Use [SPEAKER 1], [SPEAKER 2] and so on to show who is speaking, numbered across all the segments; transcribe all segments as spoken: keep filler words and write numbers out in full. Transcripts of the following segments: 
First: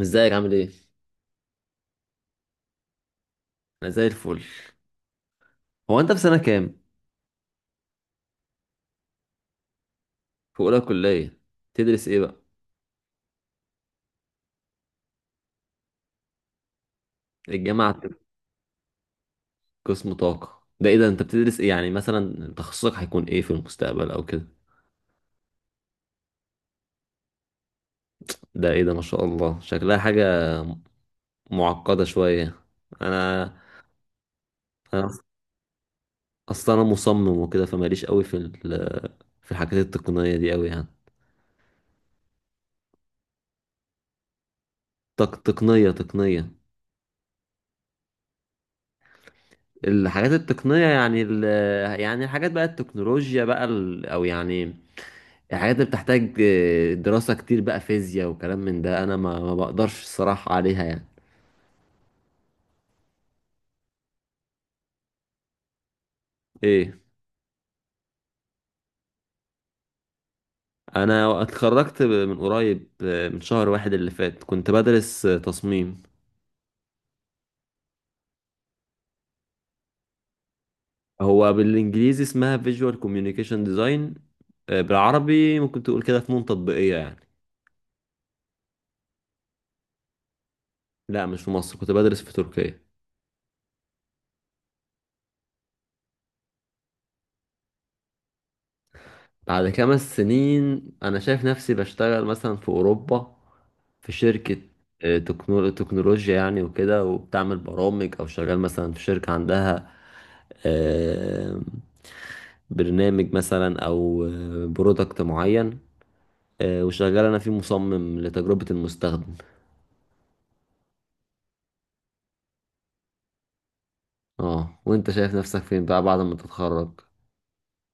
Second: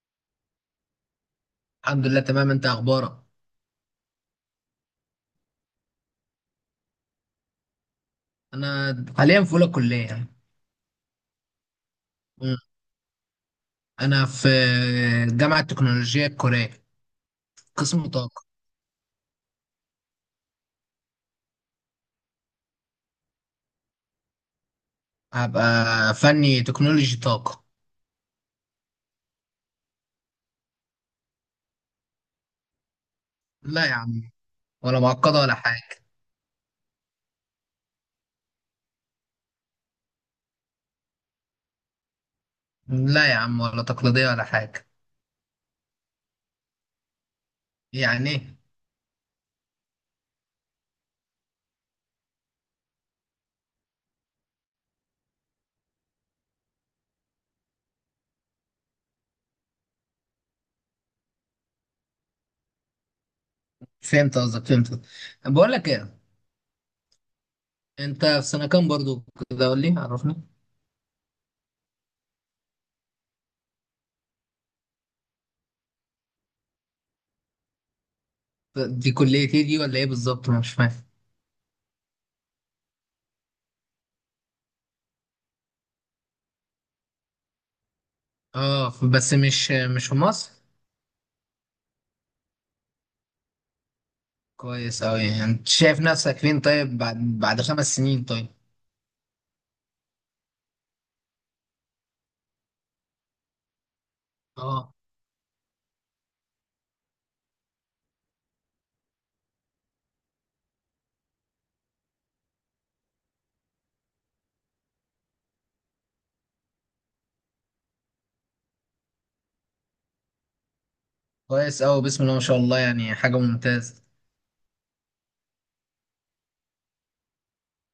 [SPEAKER 1] ازيك عامل ايه؟
[SPEAKER 2] الحمد لله تمام، انت اخبارك؟
[SPEAKER 1] انا زي الفل. هو انت في سنة كام؟
[SPEAKER 2] انا حاليا في اولى كليه يعني.
[SPEAKER 1] في اولى كلية، تدرس ايه بقى؟
[SPEAKER 2] مم. انا في جامعه التكنولوجيا الكوريه،
[SPEAKER 1] الجامعة
[SPEAKER 2] قسم
[SPEAKER 1] عندك
[SPEAKER 2] طاقه.
[SPEAKER 1] قسم طاقة. ده ايه ده؟ انت بتدرس ايه، يعني مثلا تخصصك هيكون ايه في المستقبل او كده؟
[SPEAKER 2] هبقى فني تكنولوجي طاقه.
[SPEAKER 1] ده ايه ده؟ ما شاء الله شكلها حاجة معقدة شوية. انا
[SPEAKER 2] لا يا عم، ولا
[SPEAKER 1] انا
[SPEAKER 2] معقده ولا حاجه.
[SPEAKER 1] اصلا انا مصمم وكده، فماليش قوي في ال... في الحاجات التقنية دي قوي يعني.
[SPEAKER 2] لا يا عم، ولا تقليديه ولا حاجه.
[SPEAKER 1] تق... تقنية تقنية.
[SPEAKER 2] يعني ايه؟
[SPEAKER 1] الحاجات التقنية يعني ال... يعني الحاجات بقى التكنولوجيا بقى ال... او يعني الحاجات اللي بتحتاج آه، دراسة كتير بقى، فيزياء وكلام من ده. أنا ما, ما بقدرش الصراحة عليها يعني.
[SPEAKER 2] فهمت قصدك، فهمت قصدك. بقول لك ايه،
[SPEAKER 1] إيه؟
[SPEAKER 2] انت في سنه كام برضو؟ كده قول لي عرفني.
[SPEAKER 1] أنا اتخرجت من قريب، آه، من شهر واحد اللي فات، كنت بدرس آه، تصميم.
[SPEAKER 2] دي كليه ايه دي ولا ايه بالظبط؟ انا مش فاهم.
[SPEAKER 1] هو بالإنجليزي اسمها Visual Communication Design. آه، بالعربي ممكن تقول كده فنون تطبيقية يعني.
[SPEAKER 2] اه، ف- بس مش، مش في مصر؟
[SPEAKER 1] لا، مش في مصر، كنت بدرس في تركيا.
[SPEAKER 2] كويس اوي. يعني انت شايف نفسك فين طيب بعد بعد خمس سنين طيب؟
[SPEAKER 1] بعد خمس سنين انا شايف نفسي بشتغل مثلا في اوروبا، في شركة
[SPEAKER 2] اه،
[SPEAKER 1] آه، تكنو- تكنولوجيا يعني، وكده وبتعمل برامج، او شغال مثلا في شركة عندها آه، برنامج مثلا، او برودكت معين، آه، وشغال انا فيه مصمم لتجربة المستخدم.
[SPEAKER 2] كويس أوي، بسم الله ما شاء الله، يعني حاجة ممتازة.
[SPEAKER 1] اه، وانت شايف نفسك فين بقى بعد ما تتخرج؟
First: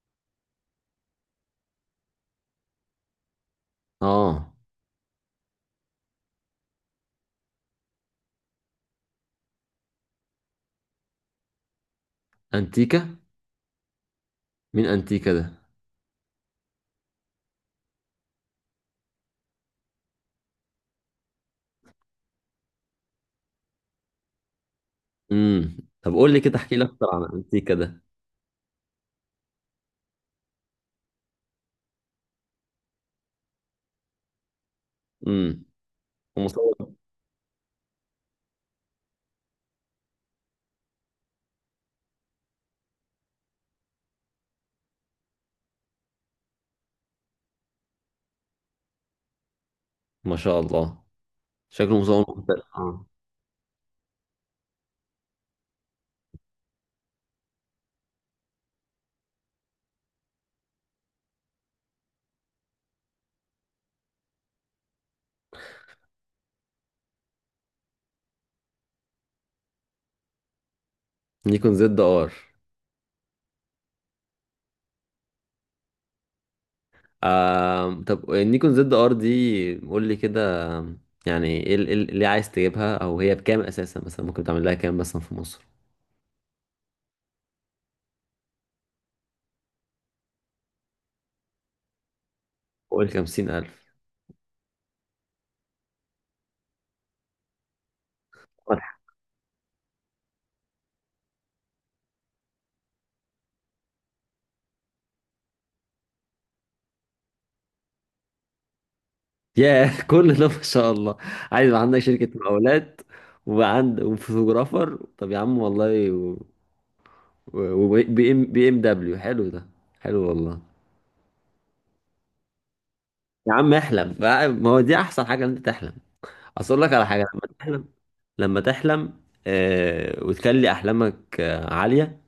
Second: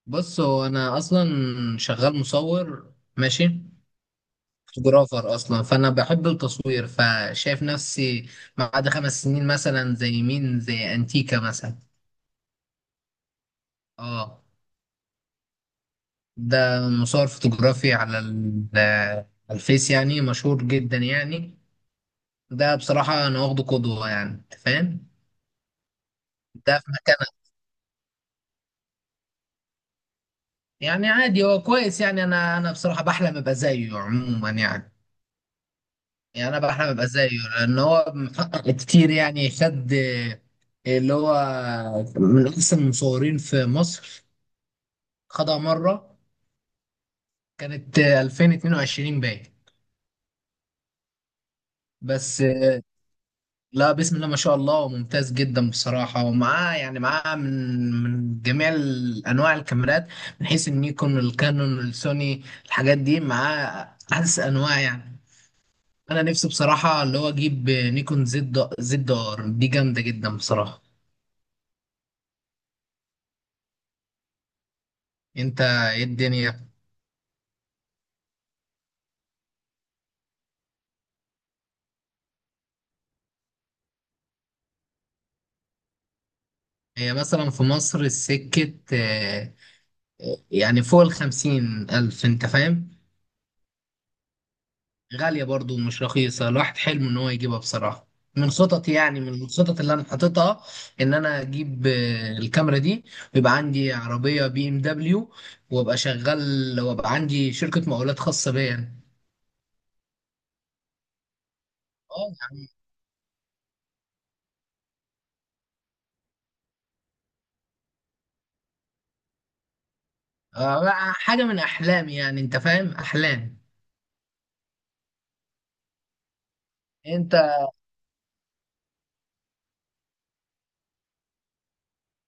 [SPEAKER 2] بص، هو أنا أصلا شغال مصور، ماشي،
[SPEAKER 1] اه،
[SPEAKER 2] فوتوغرافر أصلا، فأنا بحب التصوير، فشايف نفسي بعد خمس سنين مثلا زي مين، زي أنتيكا مثلا.
[SPEAKER 1] انتيكا؟
[SPEAKER 2] اه،
[SPEAKER 1] مين انتيكا ده؟
[SPEAKER 2] ده مصور فوتوغرافي على ال- على الفيس، يعني مشهور جدا يعني. ده بصراحة أنا واخده قدوة، يعني أنت فاهم.
[SPEAKER 1] امم طب قول لي كده، احكي
[SPEAKER 2] ده
[SPEAKER 1] لي
[SPEAKER 2] في
[SPEAKER 1] اكتر عن
[SPEAKER 2] مكانه
[SPEAKER 1] انتيكا ده.
[SPEAKER 2] يعني عادي، هو كويس يعني. أنا أنا بصراحة بحلم أبقى زيه عموما يعني.
[SPEAKER 1] امم
[SPEAKER 2] يعني انا بقى احنا ببقى زيه، لان هو محقق كتير يعني. خد آه، اللي هو من احسن المصورين في مصر، خدها مره، كانت آه، الفين واتنين وعشرين باين.
[SPEAKER 1] ما شاء الله، شكله مصور
[SPEAKER 2] بس
[SPEAKER 1] مختلف،
[SPEAKER 2] آه،
[SPEAKER 1] اه.
[SPEAKER 2] لا بسم الله ما شاء الله، وممتاز جدا بصراحه. ومعاه يعني، معاه من من جميع ال- انواع الكاميرات، من حيث النيكون الكانون السوني، الحاجات دي معاه احدث انواع يعني. انا نفسي بصراحه اللي هو اجيب آه، نيكون زد زد ار دي، جامده جدا بصراحه.
[SPEAKER 1] نيكون زد ار.
[SPEAKER 2] انت ايه الدنيا؟
[SPEAKER 1] آه. طب النيكون زد ار دي، قول لي كده يعني ايه ال- إيه ال- اللي عايز تجيبها، او هي بكام اساسا؟ مثلا ممكن تعمل لها كام مثلا في مصر؟
[SPEAKER 2] هي مثلا في مصر السكة آه، يعني فوق الخمسين ألف، انت فاهم.
[SPEAKER 1] قول خمسين ألف.
[SPEAKER 2] غالية برضو ومش رخيصة، الواحد حلمه ان هو يجيبها بصراحة. من خططي يعني، من الخطط اللي انا حاططها، ان انا اجيب آه، الكاميرا دي، ويبقى عندي عربية بي ام دبليو، وابقى شغال، وابقى عندي شركة مقاولات خاصة بيا يعني.
[SPEAKER 1] ياه، كل ده ما شاء الله! عايز يبقى عندك شركة
[SPEAKER 2] اه يعني،
[SPEAKER 1] مقاولات وعند وفوتوغرافر؟ طب يا عم والله. وبي ام بي ام دبليو حلو ده، حلو والله.
[SPEAKER 2] آه، حاجة من احلامي يعني، انت فاهم،
[SPEAKER 1] يا
[SPEAKER 2] احلام.
[SPEAKER 1] عم احلم بقى- ما هو دي احسن حاجة ان انت تحلم. اصل اقول لك على حاجه،
[SPEAKER 2] انت
[SPEAKER 1] لما تحلم لما تحلم، آه وتخلي احلامك آه عاليه،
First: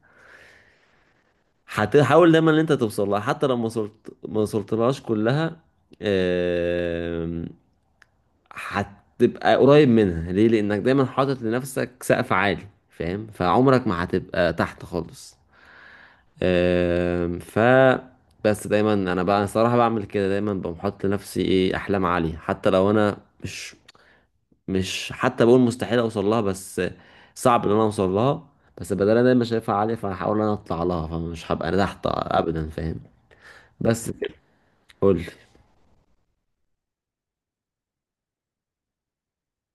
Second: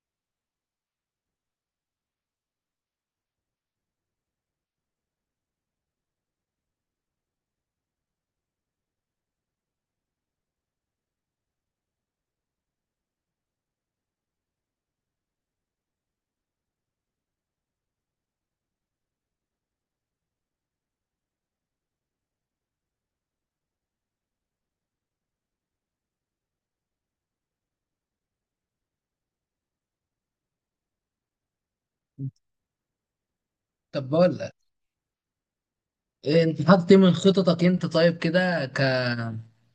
[SPEAKER 1] هتحاول دايما ان انت توصل لها. حتى لو ما وصلت ما وصلتلهاش كلها، آه هتبقى قريب منها. ليه؟ لانك دايما حاطط لنفسك سقف عالي، فاهم؟ فعمرك ما هتبقى تحت خالص. آه ف بس دايما انا بقى الصراحه بعمل كده، دايما بقوم حاطط لنفسي ايه، احلام عاليه. حتى لو انا مش مش حتى بقول مستحيل اوصل لها، بس صعب ان انا اوصل لها. بس بدل انا مش شايفها عاليه، فهحاول ان انا اطلع لها، فمش هبقى انا تحت ابدا، فاهم؟
[SPEAKER 2] طب
[SPEAKER 1] بس كده.
[SPEAKER 2] بقول،
[SPEAKER 1] قول لي.
[SPEAKER 2] إيه، انت حاطط ايه من خططك انت طيب كده، ك...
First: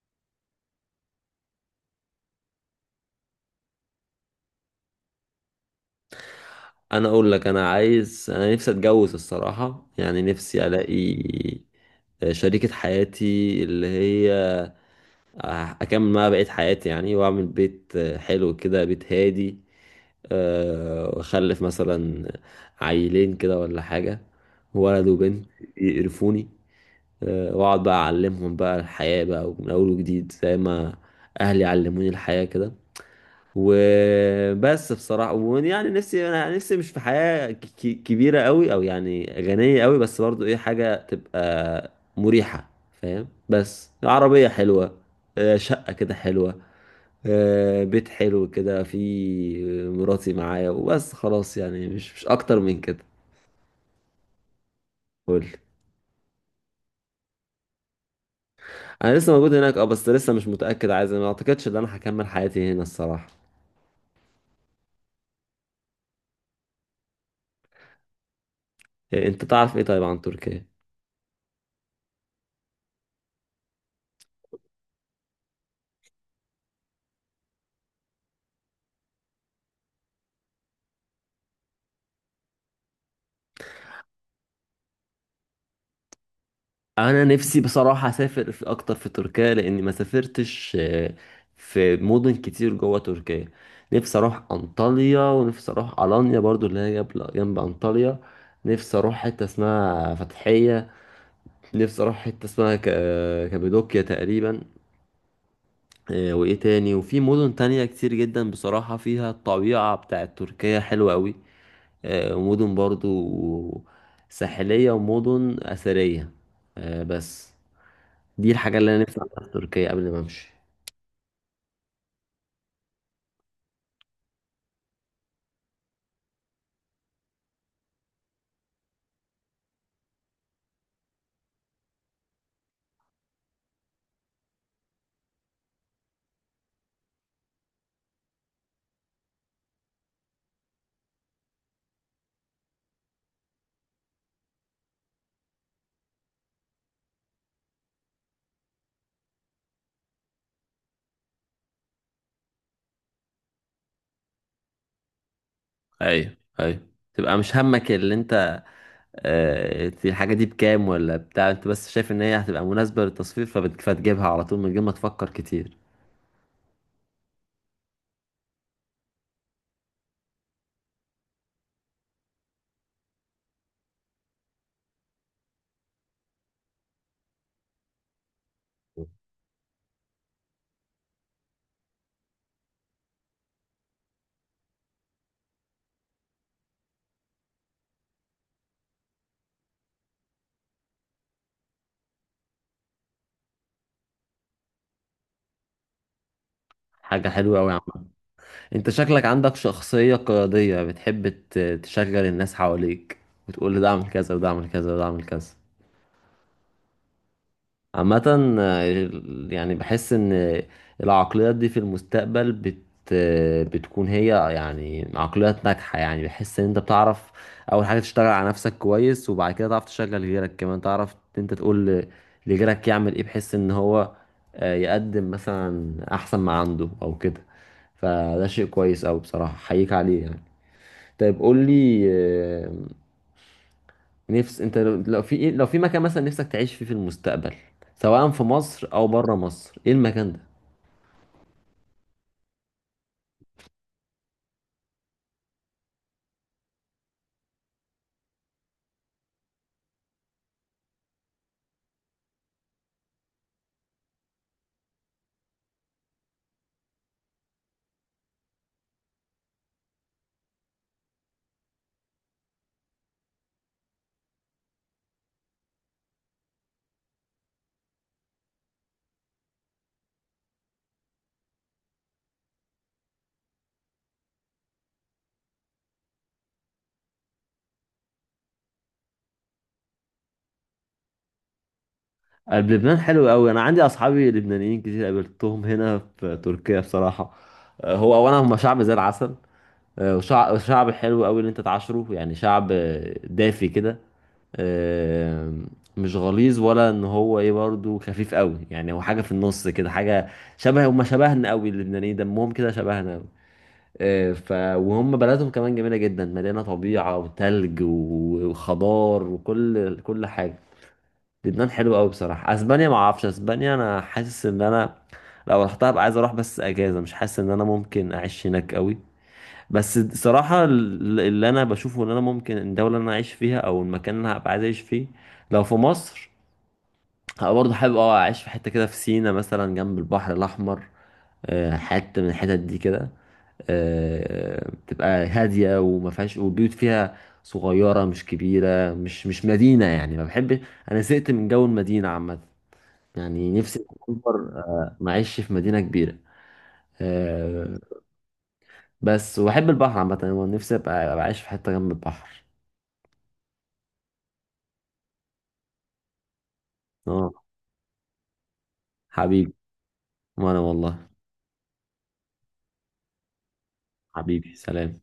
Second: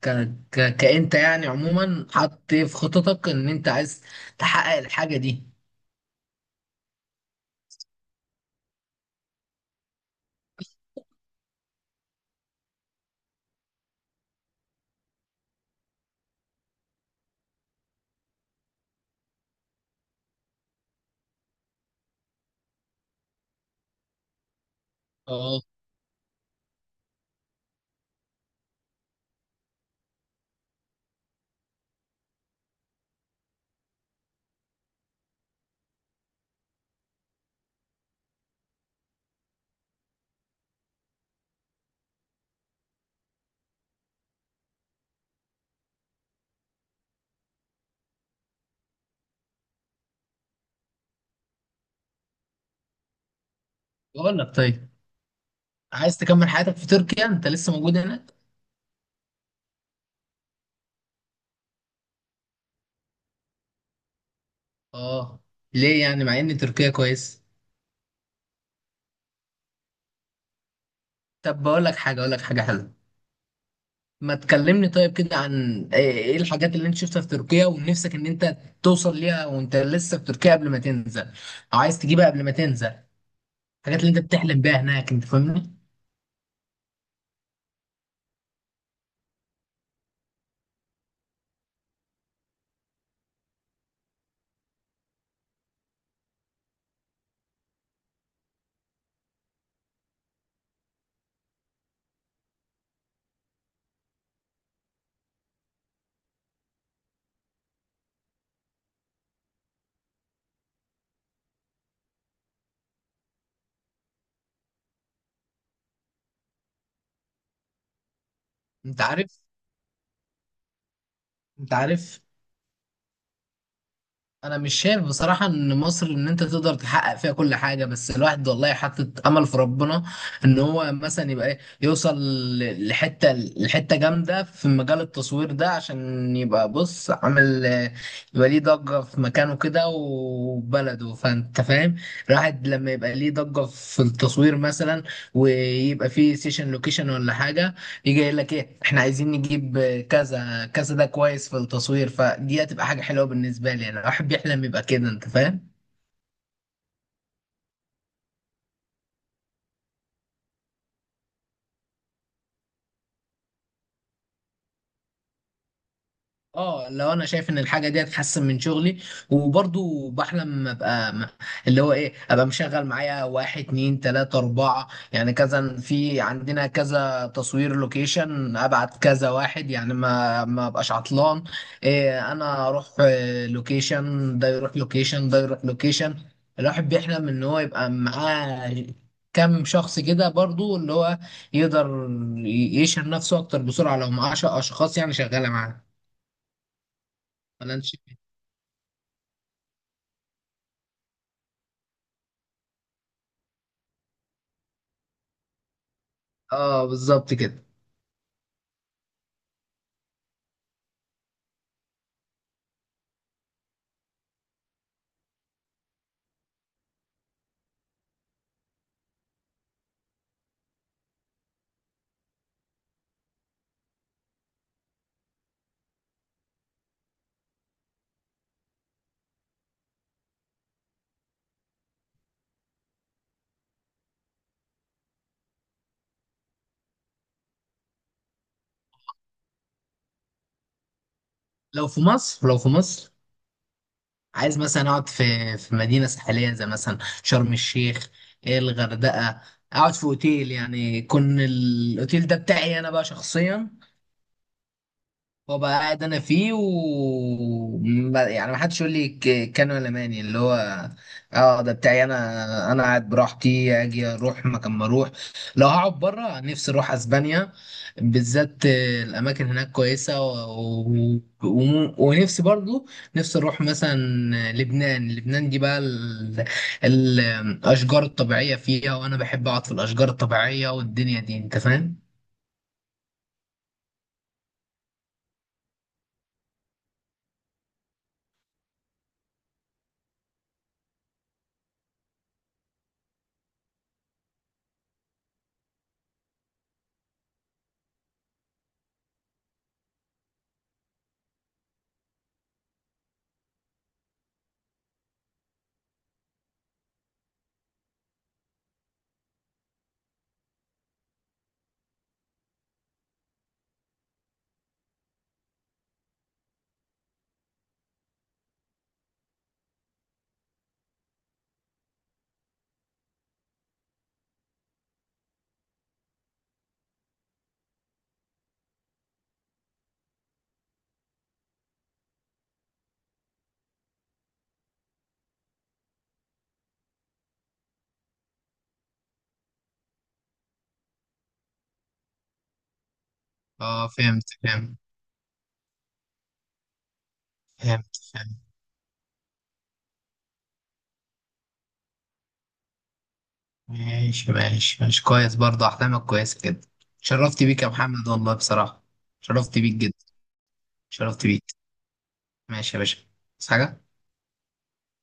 [SPEAKER 2] ك... ك... كأنت يعني عموما حاطط ايه في خططك ان انت عايز تحقق الحاجة دي؟
[SPEAKER 1] انا اقول لك، انا عايز انا نفسي اتجوز الصراحه يعني، نفسي الاقي شريكه حياتي، اللي هي اكمل معاها بقيه حياتي يعني، واعمل بيت حلو كده، بيت هادي. أه، واخلف مثلا عيلين كده ولا حاجه، ولد وبنت
[SPEAKER 2] اه،
[SPEAKER 1] يقرفوني. آه، واقعد بقى اعلمهم بقى الحياة بقى من اول وجديد، زي ما اهلي علموني الحياة كده. وبس بصراحة، ويعني نفسي، انا نفسي مش في حياة ك- ك- كبيرة قوي، او يعني غنية قوي، بس برضو ايه حاجة تبقى مريحة، فاهم؟ بس عربية حلوة، آه، شقة كده حلوة، آه، بيت حلو كده، في مراتي معايا وبس خلاص يعني، مش مش اكتر من كده.
[SPEAKER 2] بقول لك طيب،
[SPEAKER 1] قول.
[SPEAKER 2] عايز تكمل حياتك في تركيا؟ انت لسه موجود هناك؟
[SPEAKER 1] انا لسه موجود هناك، اه. بس لسه مش متاكد، عايز، ما اعتقدش ان انا هكمل حياتي هنا الصراحه.
[SPEAKER 2] اه، ليه يعني مع ان تركيا كويس؟
[SPEAKER 1] إيه، انت تعرف ايه طيب عن تركيا؟
[SPEAKER 2] طب بقول لك حاجة، اقول لك حاجة حلوة، ما تكلمني طيب كده عن ايه، ايه الحاجات اللي انت شفتها في تركيا ونفسك ان انت توصل ليها وانت لسه في تركيا قبل ما تنزل، او عايز تجيبها قبل ما تنزل؟ الحاجات اللي انت بتحلم بيها هناك، انت فاهمني.
[SPEAKER 1] انا نفسي بصراحه اسافر في اكتر في تركيا، لاني ما سافرتش آه، في مدن كتير جوه تركيا. نفسي اروح انطاليا، ونفسي اروح الانيا برضو، اللي هي جنب جنب انطاليا. نفسي اروح حته اسمها فتحيه، نفسي اروح حته اسمها ك- آه، كابادوكيا تقريبا. آه، وايه تاني؟ وفي مدن تانية كتير جدا بصراحه، فيها الطبيعه بتاعت تركيا حلوه قوي، آه، ومدن برضو ساحلية ومدن أثرية. آه، بس دي الحاجة اللي
[SPEAKER 2] انت
[SPEAKER 1] أنا نفسي
[SPEAKER 2] عارف،
[SPEAKER 1] أعملها في تركيا قبل ما أمشي.
[SPEAKER 2] انت عارف انا مش شايف بصراحة ان مصر ان انت تقدر تحقق فيها كل حاجة، بس الواحد والله حاطط امل في ربنا ان هو مثلا يبقى ايه، يوصل ل- لحتة لحتة جامدة في مجال التصوير ده، عشان يبقى بص عامل اه، يبقى ليه ضجة في مكانه كده وبلده، فانت فاهم. الواحد لما يبقى ليه ضجة في التصوير مثلا، ويبقى فيه سيشن لوكيشن ولا حاجة، يجي يقول لك ايه، احنا عايزين نجيب كذا كذا ده كويس في التصوير، فدي هتبقى حاجه حلوه بالنسبه لي انا. الواحد بيحلم يبقى كده، انت فاهم.
[SPEAKER 1] ايوه، ايوه. تبقى مش همك اللي أنت، آه، الحاجة دي بكام ولا بتاع، أنت بس شايف إن هي هتبقى مناسبة للتصوير، فبت- فتجيبها على طول، من غير ما تفكر كتير.
[SPEAKER 2] اه، لو انا شايف ان الحاجه دي هتحسن من شغلي، وبرضو بحلم ابقى م- اللي هو ايه، ابقى مشغل معايا واحد اتنين تلاته اربعه، يعني كذا في عندنا كذا تصوير لوكيشن، ابعت كذا واحد يعني، ما ما ابقاش عطلان. إيه، انا اروح آه، لوكيشن، ده يروح لوكيشن، ده يروح لوكيشن. الواحد بيحلم ان هو يبقى معاه كم شخص كده برضو، اللي هو يقدر ي- يشهر نفسه اكتر بسرعه لو معاه ش- اشخاص يعني شغاله معاه،
[SPEAKER 1] حاجة حلوة أوي يا
[SPEAKER 2] ولا نشيل.
[SPEAKER 1] عم. أنت شكلك عندك شخصية قيادية، بتحب ت- تشغل الناس حواليك، وتقول ده أعمل كذا، وده أعمل كذا، وده أعمل كذا.
[SPEAKER 2] اه بالظبط كده.
[SPEAKER 1] عامة آه، يعني بحس ان العقليات دي في المستقبل بت آه، بتكون هي يعني عقليات ناجحة. يعني بحس ان انت بتعرف اول حاجة تشتغل على نفسك كويس، وبعد كده تعرف تشغل غيرك كمان. تعرف إن انت تقول ل- لغيرك يعمل ايه، بحيث ان هو آه، يقدم مثلا احسن ما عنده او كده. فده شيء كويس اوي بصراحة، حقيقة عليه يعني. طيب قول لي آه، نفس انت، لو لو في ايه، لو في مكان مثلا نفسك تعيش فيه في المستقبل، سواء في مصر او بره مصر، ايه المكان ده؟
[SPEAKER 2] لو في مصر، لو في مصر، عايز مثلا اقعد في في مدينه ساحليه، زي مثلا شرم الشيخ، إيه الغردقه، اقعد في اوتيل، يعني يكون الاوتيل ده بتاعي انا بقى شخصيا، وابقى قاعد انا فيه و ب- يعني ما حدش يقول لي ك- كان ولا ماني اللي هو. اه، ده بتاعي انا، انا قاعد براحتي، اجي اروح مكان، ما اروح. لو هقعد بره، نفسي اروح اسبانيا بالذات. آه، الاماكن هناك كويسه و... و... و... ونفسي برضو، نفسي اروح مثلا لبنان. لبنان دي بقى ال... ال- الاشجار الطبيعيه فيها، وانا بحب اقعد في الاشجار الطبيعيه والدنيا دي، انت فاهم.
[SPEAKER 1] قلب لبنان حلو قوي. انا عندي اصحابي لبنانيين كتير قابلتهم هنا في تركيا بصراحه. آه، هو اولا هم شعب زي العسل. آه، وشع- وشعب حلو قوي اللي انت تعاشره يعني. شعب آه، دافي كده، آه، مش غليظ ولا ان هو ايه، برضو خفيف قوي يعني. هو حاجه في النص كده، حاجه شبه، هم شبهنا قوي. اللبنانيين دمهم كده شبهنا، آه، ف وهم بلدهم كمان جميله جدا، مليانه طبيعه وتلج و- وخضار، وكل كل حاجه. لبنان حلو قوي بصراحه. اسبانيا ما اعرفش، اسبانيا انا حاسس ان انا لو رحتها ابقى عايز اروح بس اجازه، مش حاسس ان انا ممكن اعيش هناك قوي. بس صراحه ال- اللي انا بشوفه ان انا ممكن، الدوله اللي انا اعيش فيها او المكان اللي انا هبقى عايز اعيش فيه، لو في مصر، هبقى برضه حابب اه اعيش في حته كده في سينا مثلا، جنب البحر الاحمر. آه، حته من الحتت دي كده، آه، بتبقى هادية وما فيهاش، والبيوت فيها صغيرة مش كبيرة، مش مش مدينة يعني. ما بحبش، أنا زهقت من جو المدينة عامة. يعني نفسي
[SPEAKER 2] اه فهمت
[SPEAKER 1] أكبر
[SPEAKER 2] فهمت.
[SPEAKER 1] آه، ما أعيش في مدينة كبيرة. آه،
[SPEAKER 2] فهمت فهمت.
[SPEAKER 1] بس وأحب البحر عامة. أنا نفسي أبقى، أبقى عايش في حتة جنب البحر.
[SPEAKER 2] ماشي ماشي ماشي، كويس برضه، أحلامك كويسة كده.
[SPEAKER 1] أه،
[SPEAKER 2] شرفت بيك يا محمد والله بصراحة.
[SPEAKER 1] حبيبي.
[SPEAKER 2] شرفت بيك جدا.
[SPEAKER 1] وأنا والله.
[SPEAKER 2] شرفت بيك. ماشي يا باشا، بس حاجة.
[SPEAKER 1] حبيبي، سلام.